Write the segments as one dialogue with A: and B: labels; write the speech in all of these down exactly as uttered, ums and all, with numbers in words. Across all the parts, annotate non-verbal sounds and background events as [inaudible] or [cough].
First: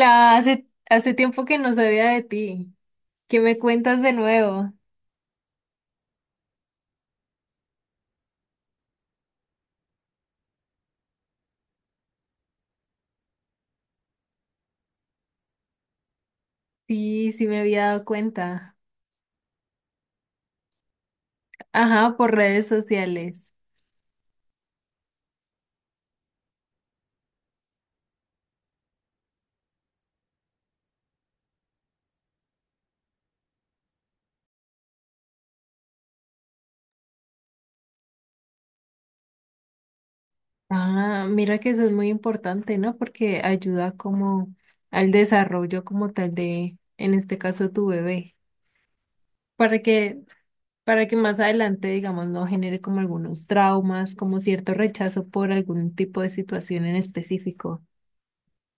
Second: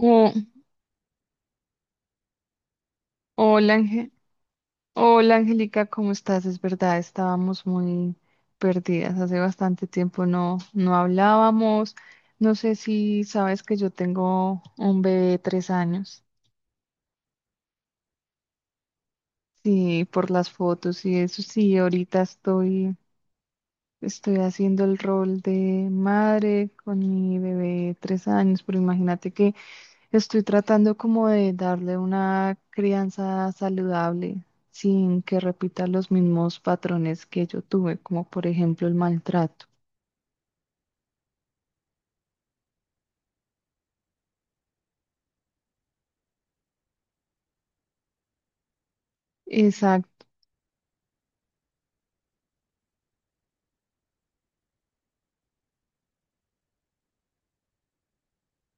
A: Oh,
B: hace, hace tiempo que no sabía de ti. ¿Qué me
A: hola,
B: cuentas
A: Ange-
B: de nuevo?
A: hola Angélica, ¿cómo estás? Es verdad, estábamos muy perdidas. Hace bastante tiempo no, no hablábamos. No sé si sabes que yo tengo un bebé de tres años.
B: Sí, sí me había dado cuenta.
A: Sí, por las fotos y eso. Sí,
B: Ajá,
A: ahorita
B: por redes
A: estoy
B: sociales.
A: Estoy haciendo el rol de madre con mi bebé de tres años, pero imagínate que estoy tratando como de darle una crianza saludable sin que repita los mismos patrones que yo tuve, como por ejemplo el maltrato.
B: Ah, mira que eso es muy importante, ¿no? Porque ayuda como al desarrollo como tal de, en este caso, tu bebé, para que,
A: Exacto,
B: para que más adelante, digamos, no genere como algunos traumas, como cierto rechazo por algún tipo de situación en específico.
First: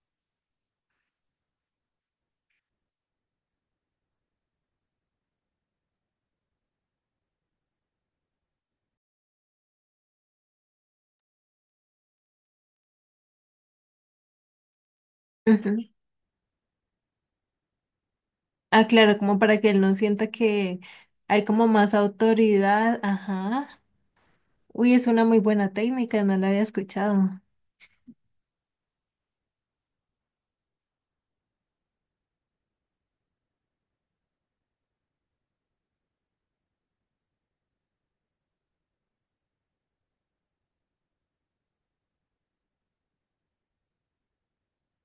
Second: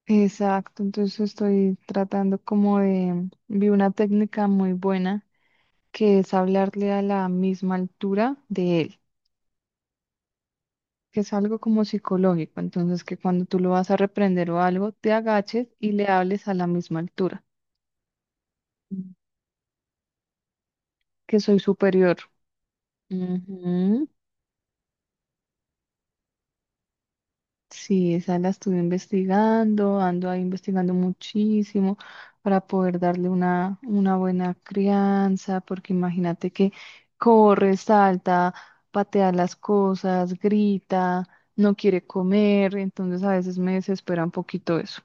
A: exacto. Entonces estoy tratando como de, vi una técnica muy buena que es hablarle a la misma altura de él, que es algo como psicológico, entonces que cuando tú lo vas a reprender o algo, te agaches y le hables a la misma altura.
B: Ah,
A: Mm,
B: claro, como para que él no sienta que
A: que
B: hay
A: soy
B: como más
A: superior.
B: autoridad. Ajá.
A: Ujú.
B: Uy, es una muy buena técnica, no la había escuchado.
A: Sí, esa la estuve investigando, ando ahí investigando muchísimo para poder darle una, una buena crianza, porque imagínate que corre, salta, patea las cosas, grita, no quiere comer, entonces a veces me desespera un poquito eso.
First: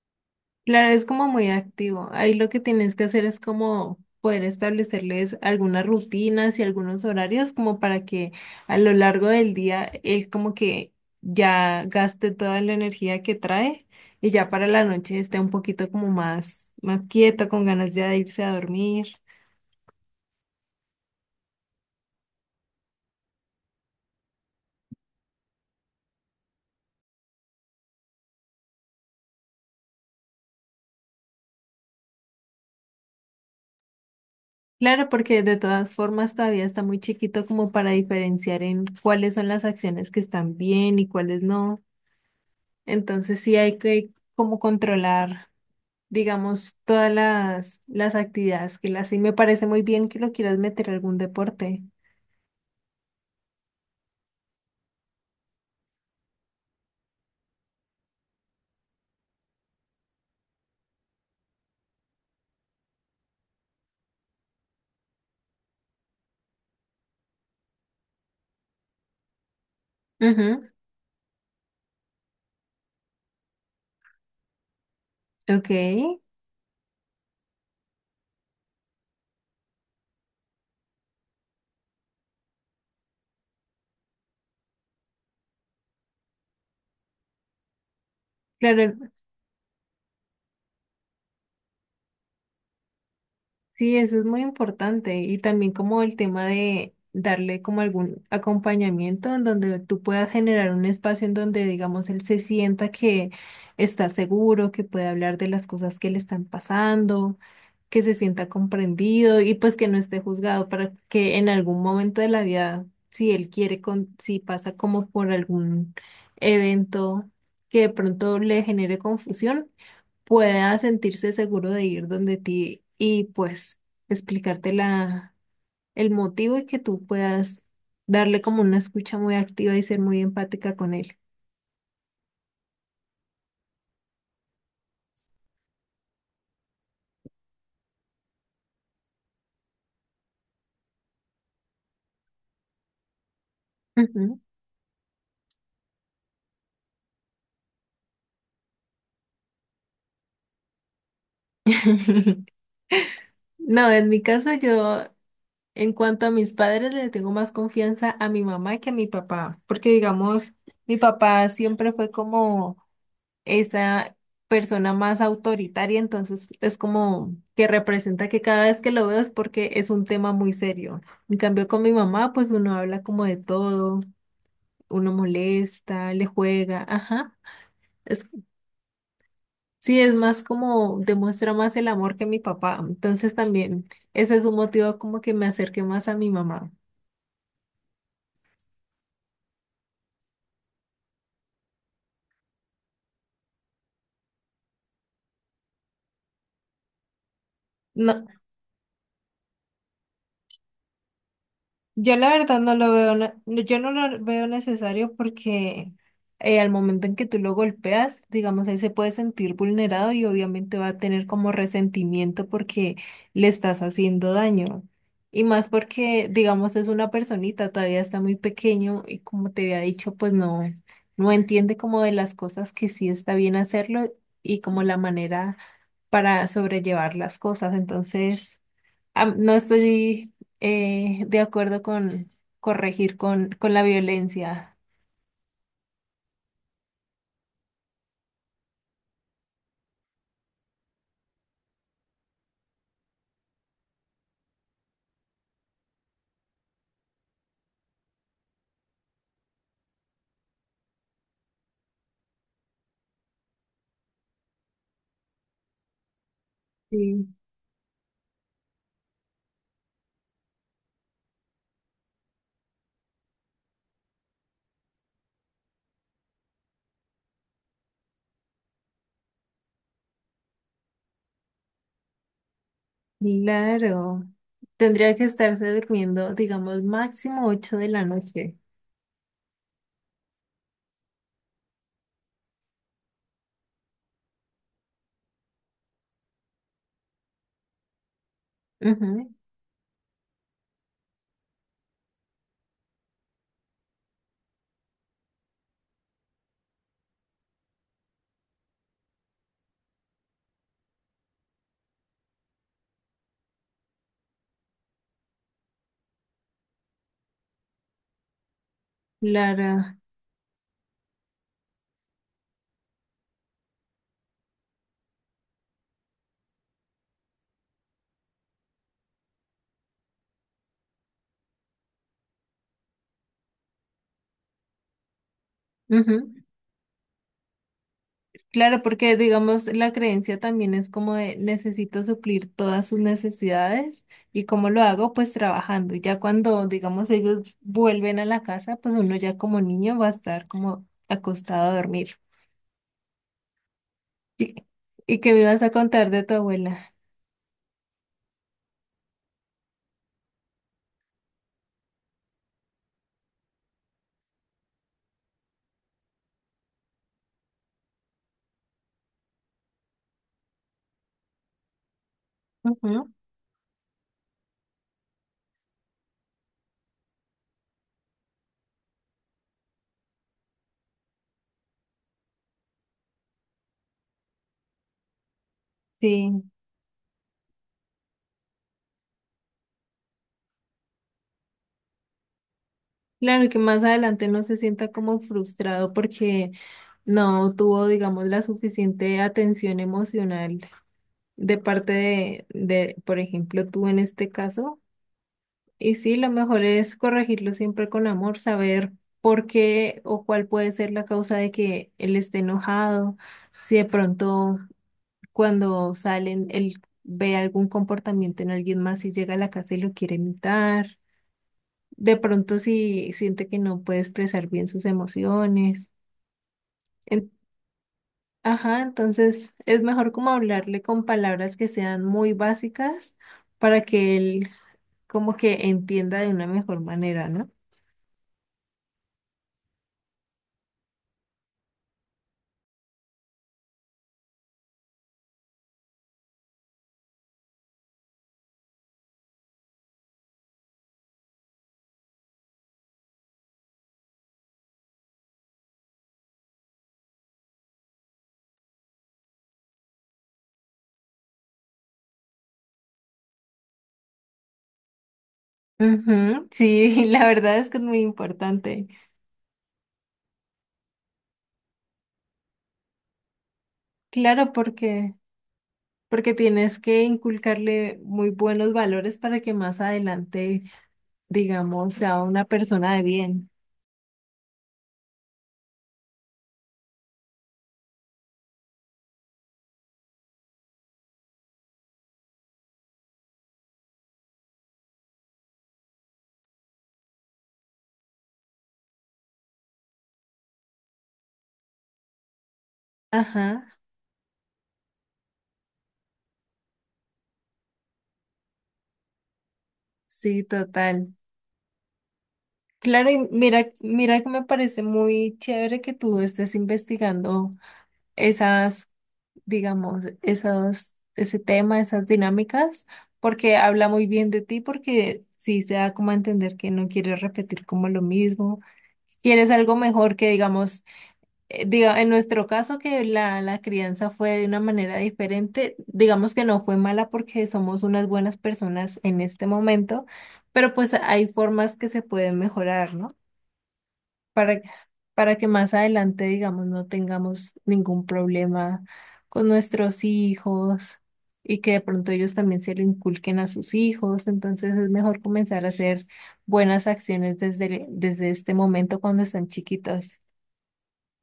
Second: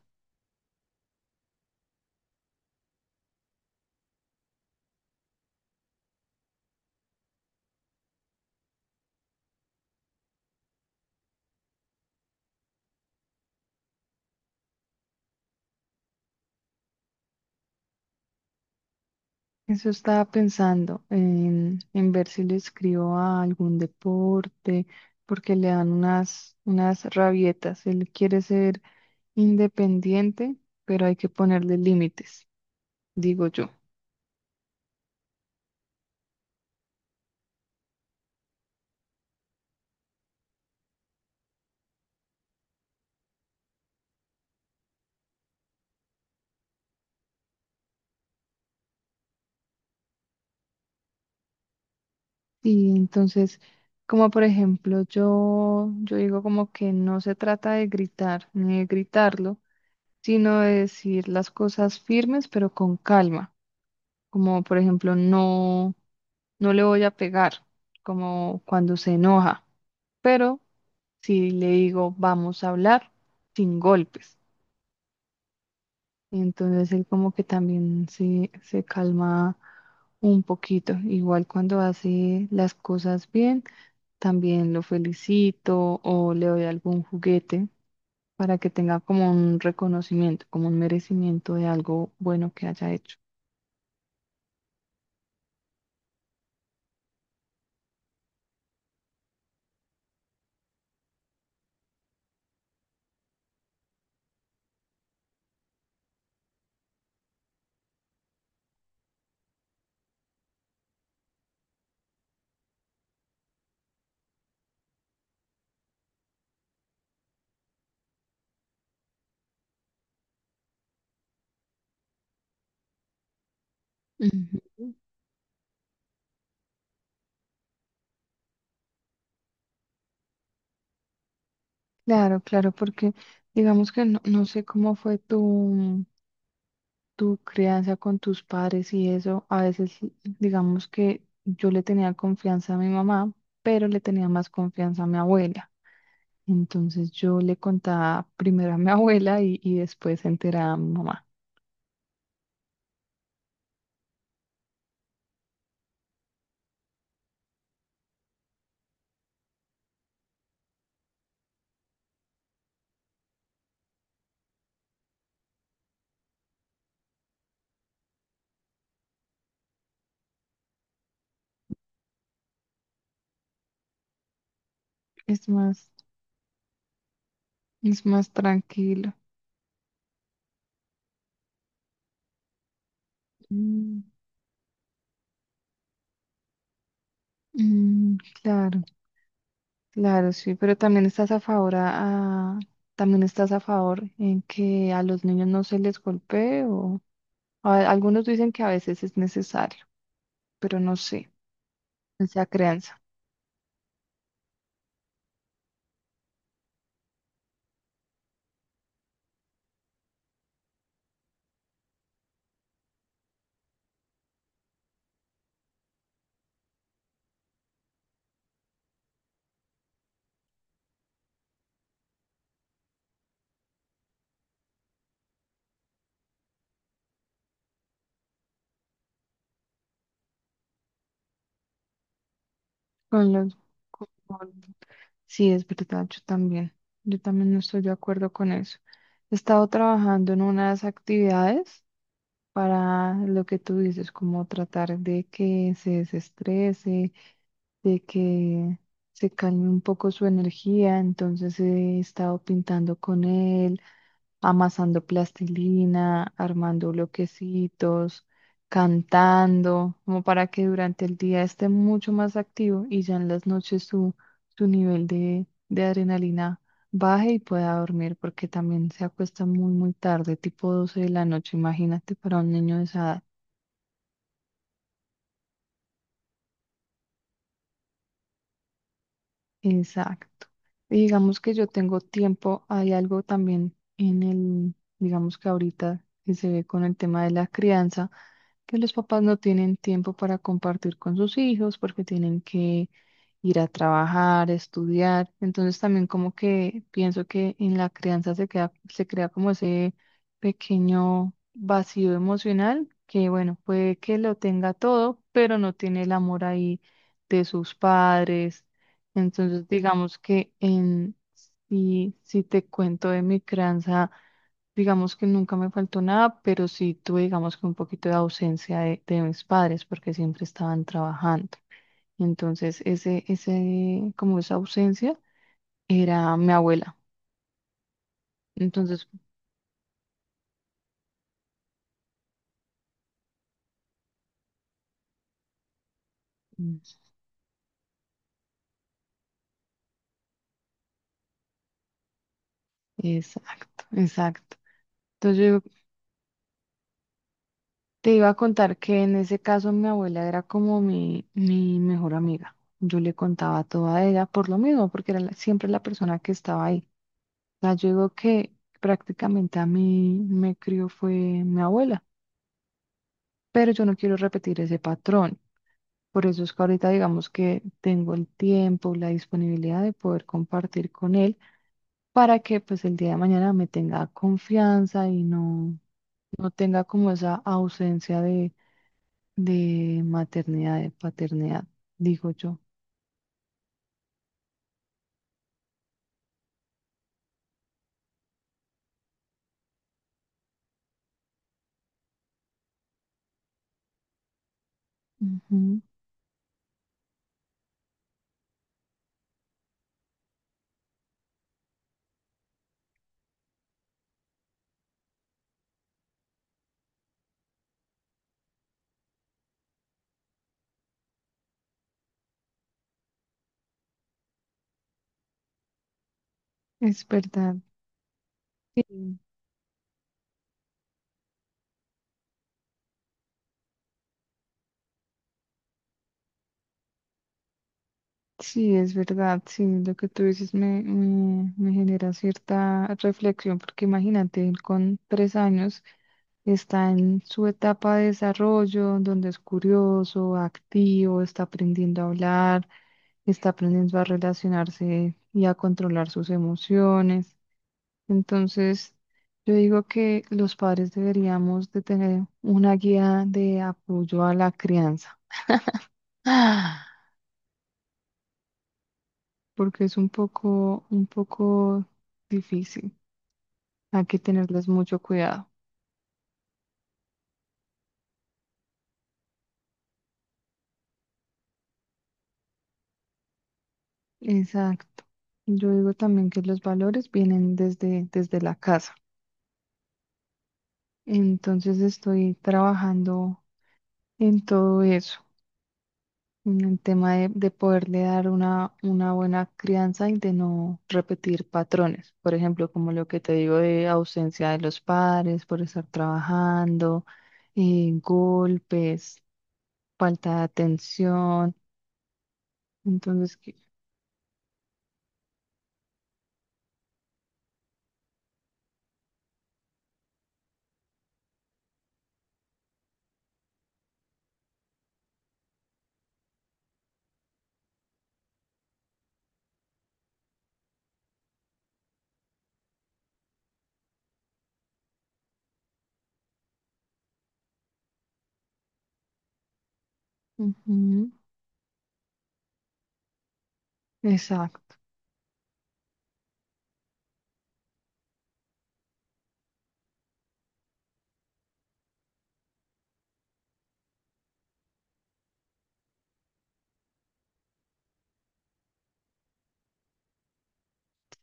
B: Claro, es como muy activo. Ahí lo que tienes que hacer es como poder establecerles algunas rutinas y algunos horarios como para que a lo largo del día él como que ya gaste toda la energía que trae y ya para la noche esté un poquito como más, más quieto, con ganas ya de irse a dormir.
A: Eso estaba pensando en, en ver si le escribo a algún deporte, porque le dan unas, unas rabietas. Él quiere ser independiente, pero hay que ponerle límites, digo yo.
B: Claro, porque de todas formas todavía está muy chiquito como para diferenciar en cuáles son las acciones que están bien y cuáles no. Entonces sí hay que como controlar, digamos, todas las, las actividades que las sí me parece muy bien que lo quieras meter a algún deporte.
A: Y entonces, como por ejemplo, yo, yo digo como que no se trata de gritar ni de gritarlo, sino de decir las cosas firmes, pero con calma. Como por ejemplo, no, no le voy a pegar, como cuando se enoja. Pero
B: Ujú.
A: si le digo, vamos a hablar sin golpes,
B: Ok.
A: entonces él como que también se, se calma un poquito. Igual cuando hace las cosas bien, también lo felicito o le doy algún juguete para que tenga
B: Claro.
A: como un reconocimiento, como un merecimiento de algo bueno que haya hecho.
B: Sí, eso es muy importante y también como el tema de darle como algún acompañamiento en donde tú puedas generar un espacio en donde, digamos, él se sienta que está seguro, que puede hablar de las cosas que le están pasando, que se sienta comprendido y pues que no esté juzgado para que en algún momento de la vida, si él quiere, con, si pasa como por algún evento que de pronto le genere confusión pueda sentirse seguro de ir donde ti y pues explicarte
A: Ujú.
B: la, el motivo y que tú puedas darle como una escucha muy activa y ser muy empática con él.
A: Claro, claro, porque digamos que no, no sé cómo fue tu, tu crianza con tus padres y eso, a veces digamos que yo le tenía confianza a mi mamá, pero le tenía
B: Ujú.
A: más confianza a mi abuela. Entonces yo le contaba primero a mi [laughs] abuela y, y después se enteraba a mi mamá.
B: [laughs] No, en mi caso yo, en cuanto a mis padres, le tengo más confianza a mi mamá que a mi papá, porque digamos, mi papá siempre fue como esa persona más autoritaria, entonces es como que representa que cada vez que lo veo es porque es un tema muy serio. En cambio, con mi mamá, pues uno habla como de todo, uno
A: Es más,
B: molesta, le juega, ajá.
A: es
B: Es,
A: más tranquilo.
B: sí, es más como demuestra más el amor que mi papá. Entonces también
A: Mm,
B: ese es un motivo como que me acerqué más a mi mamá.
A: mm, claro, claro, sí, pero también estás a favor a, a- también estás a favor en que a los niños no se les golpee o a- algunos
B: No,
A: dicen que a veces es necesario, pero no sé
B: yo la
A: esa
B: verdad no lo
A: crianza.
B: veo, ne- yo no lo veo necesario porque eh, al momento en que tú lo golpeas, digamos, él se puede sentir vulnerado y obviamente va a tener como resentimiento porque le estás haciendo daño. Y más porque, digamos, es una personita, todavía está muy pequeño y como te había dicho, pues no, no entiende como de las cosas que sí está bien hacerlo y como la manera para sobrellevar las cosas. Entonces, am- no estoy eh, de acuerdo con corregir
A: Con
B: con,
A: los,
B: con la
A: con- con-
B: violencia.
A: sí, es verdad, yo también. Yo también no estoy de acuerdo con eso. He estado trabajando en unas actividades para lo que tú dices, como tratar de que se desestrese, de que se calme un poco su energía, entonces he estado pintando con él, amasando plastilina, armando
B: Sí,
A: bloquecitos, cantando, como para que durante el día esté mucho más activo y ya en las noches su, su nivel de, de adrenalina baje y pueda dormir, porque también se acuesta muy, muy tarde, tipo doce de la noche, imagínate para un niño de esa edad.
B: claro. Tendría que estarse durmiendo, digamos, máximo ocho de la noche.
A: Exacto. Y digamos que yo tengo tiempo, hay algo también en el, digamos que ahorita que se ve con el tema de la crianza, que los papás
B: Ujú.
A: no tienen tiempo para compartir con sus hijos porque tienen que ir a trabajar, estudiar. Entonces también como que pienso que en la crianza se queda, se crea como ese pequeño vacío emocional que bueno, puede que lo tenga todo, pero no tiene el amor ahí de sus padres, entonces,
B: Claro.
A: digamos que en, si, si te cuento de mi crianza, digamos que nunca me faltó nada, pero sí tuve, digamos que un poquito de ausencia de, de mis padres porque siempre estaban trabajando. Entonces, ese, ese, como esa ausencia era
B: Ujú.
A: mi abuela.
B: Claro,
A: Entonces,
B: porque digamos la creencia también es como de necesito suplir todas sus necesidades y cómo lo hago, pues trabajando. Y ya cuando
A: mm,
B: digamos ellos vuelven a la casa, pues uno ya como niño va a estar como acostado a dormir.
A: exacto,
B: ¿Y,
A: exacto.
B: y qué
A: Entonces,
B: me
A: yo digo,
B: ibas a contar de tu abuela?
A: te iba a contar que en ese caso mi abuela era como mi, mi mejor amiga. Yo le contaba todo a ella por lo mismo, porque era la- siempre la persona que estaba ahí. O sea, yo digo que prácticamente a mí me crió fue mi abuela,
B: Ujú.
A: pero yo no quiero repetir ese patrón. Por eso es que ahorita digamos que tengo el tiempo, la disponibilidad de poder compartir con él para que pues el día de mañana me tenga confianza y no,
B: Sí,
A: no tenga como esa ausencia de, de maternidad, de paternidad, digo yo.
B: claro que más adelante no se sienta como frustrado porque no tuvo digamos la suficiente atención emocional de parte de, de, por ejemplo, tú en este caso.
A: Ujú,
B: Y sí, lo mejor es corregirlo siempre con amor, saber por qué o cuál puede ser la causa de que él esté enojado, si de pronto cuando salen él ve algún comportamiento en alguien más y llega a la casa y lo quiere imitar, de pronto si siente que no puede expresar bien sus emociones.
A: es
B: En-
A: verdad.
B: ajá,
A: Sí,
B: entonces es mejor como hablarle con palabras que sean muy básicas para que él como que entienda de una mejor manera, ¿no?
A: sí, es verdad. Sí, lo que tú dices me, me, me genera cierta reflexión, porque imagínate, él con tres años. Está en su etapa de desarrollo, donde es curioso, activo, está aprendiendo a hablar, está aprendiendo a relacionarse y a controlar sus emociones. Entonces, yo digo que los padres deberíamos de tener una guía de apoyo a la crianza,
B: Ujú.
A: ah,
B: Sí, [laughs] la verdad es que es muy importante.
A: porque es un poco, un poco difícil. Hay que
B: Claro,
A: tenerles mucho
B: porque,
A: cuidado.
B: porque tienes que inculcarle muy buenos valores para que más adelante, digamos, sea una persona de bien.
A: Exacto. Yo digo también que los valores vienen desde, desde la casa. Entonces estoy trabajando en todo eso, en el tema de, de poderle dar una, una buena crianza y de no repetir patrones. Por ejemplo, como lo que te digo
B: Ajá,
A: de ausencia de los padres por estar trabajando, eh, golpes, falta de
B: sí, total.
A: atención.
B: Claro, y
A: Entonces, que-
B: mira, mira que me parece muy chévere que tú estés investigando esas digamos, esos, ese tema, esas dinámicas, porque habla muy bien de ti, porque sí se da como a entender que no quieres repetir como lo mismo, quieres algo mejor que, digamos, eh, diga, en nuestro caso que la, la crianza fue de una manera diferente, digamos que no fue mala porque somos unas buenas personas en este momento, pero pues
A: ujú,
B: hay formas que se pueden mejorar, ¿no? para,
A: exacto.
B: para que más adelante, digamos, no tengamos ningún problema con nuestros hijos y que de pronto ellos también se lo inculquen a sus hijos. Entonces es mejor comenzar a hacer buenas acciones desde, desde este momento cuando están chiquitas.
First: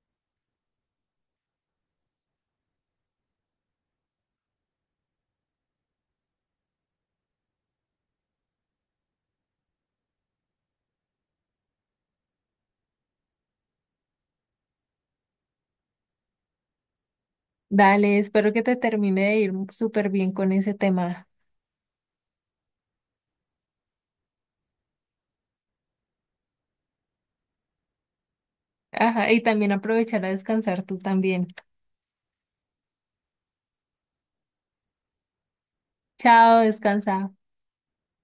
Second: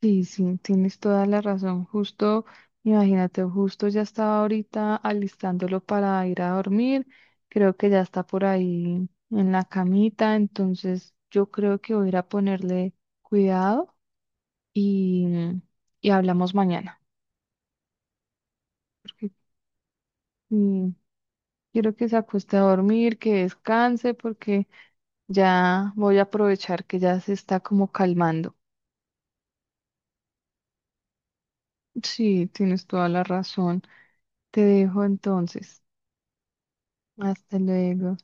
A: Sí, sí, tienes toda la razón. Justo, imagínate, justo ya estaba ahorita alistándolo para ir a dormir. Creo que ya está por ahí en la camita, entonces yo creo que voy a ir a ponerle cuidado y, y hablamos mañana.
B: Dale, espero que te termine
A: Porque
B: de ir súper bien con ese
A: mm,
B: tema.
A: quiero que se acueste a dormir, que descanse, porque ya voy a aprovechar que ya se está como calmando.
B: Ajá, y también aprovechar a descansar tú también.
A: Sí, tienes toda la razón. Te dejo entonces.
B: Chao, descansa.
A: Hasta luego.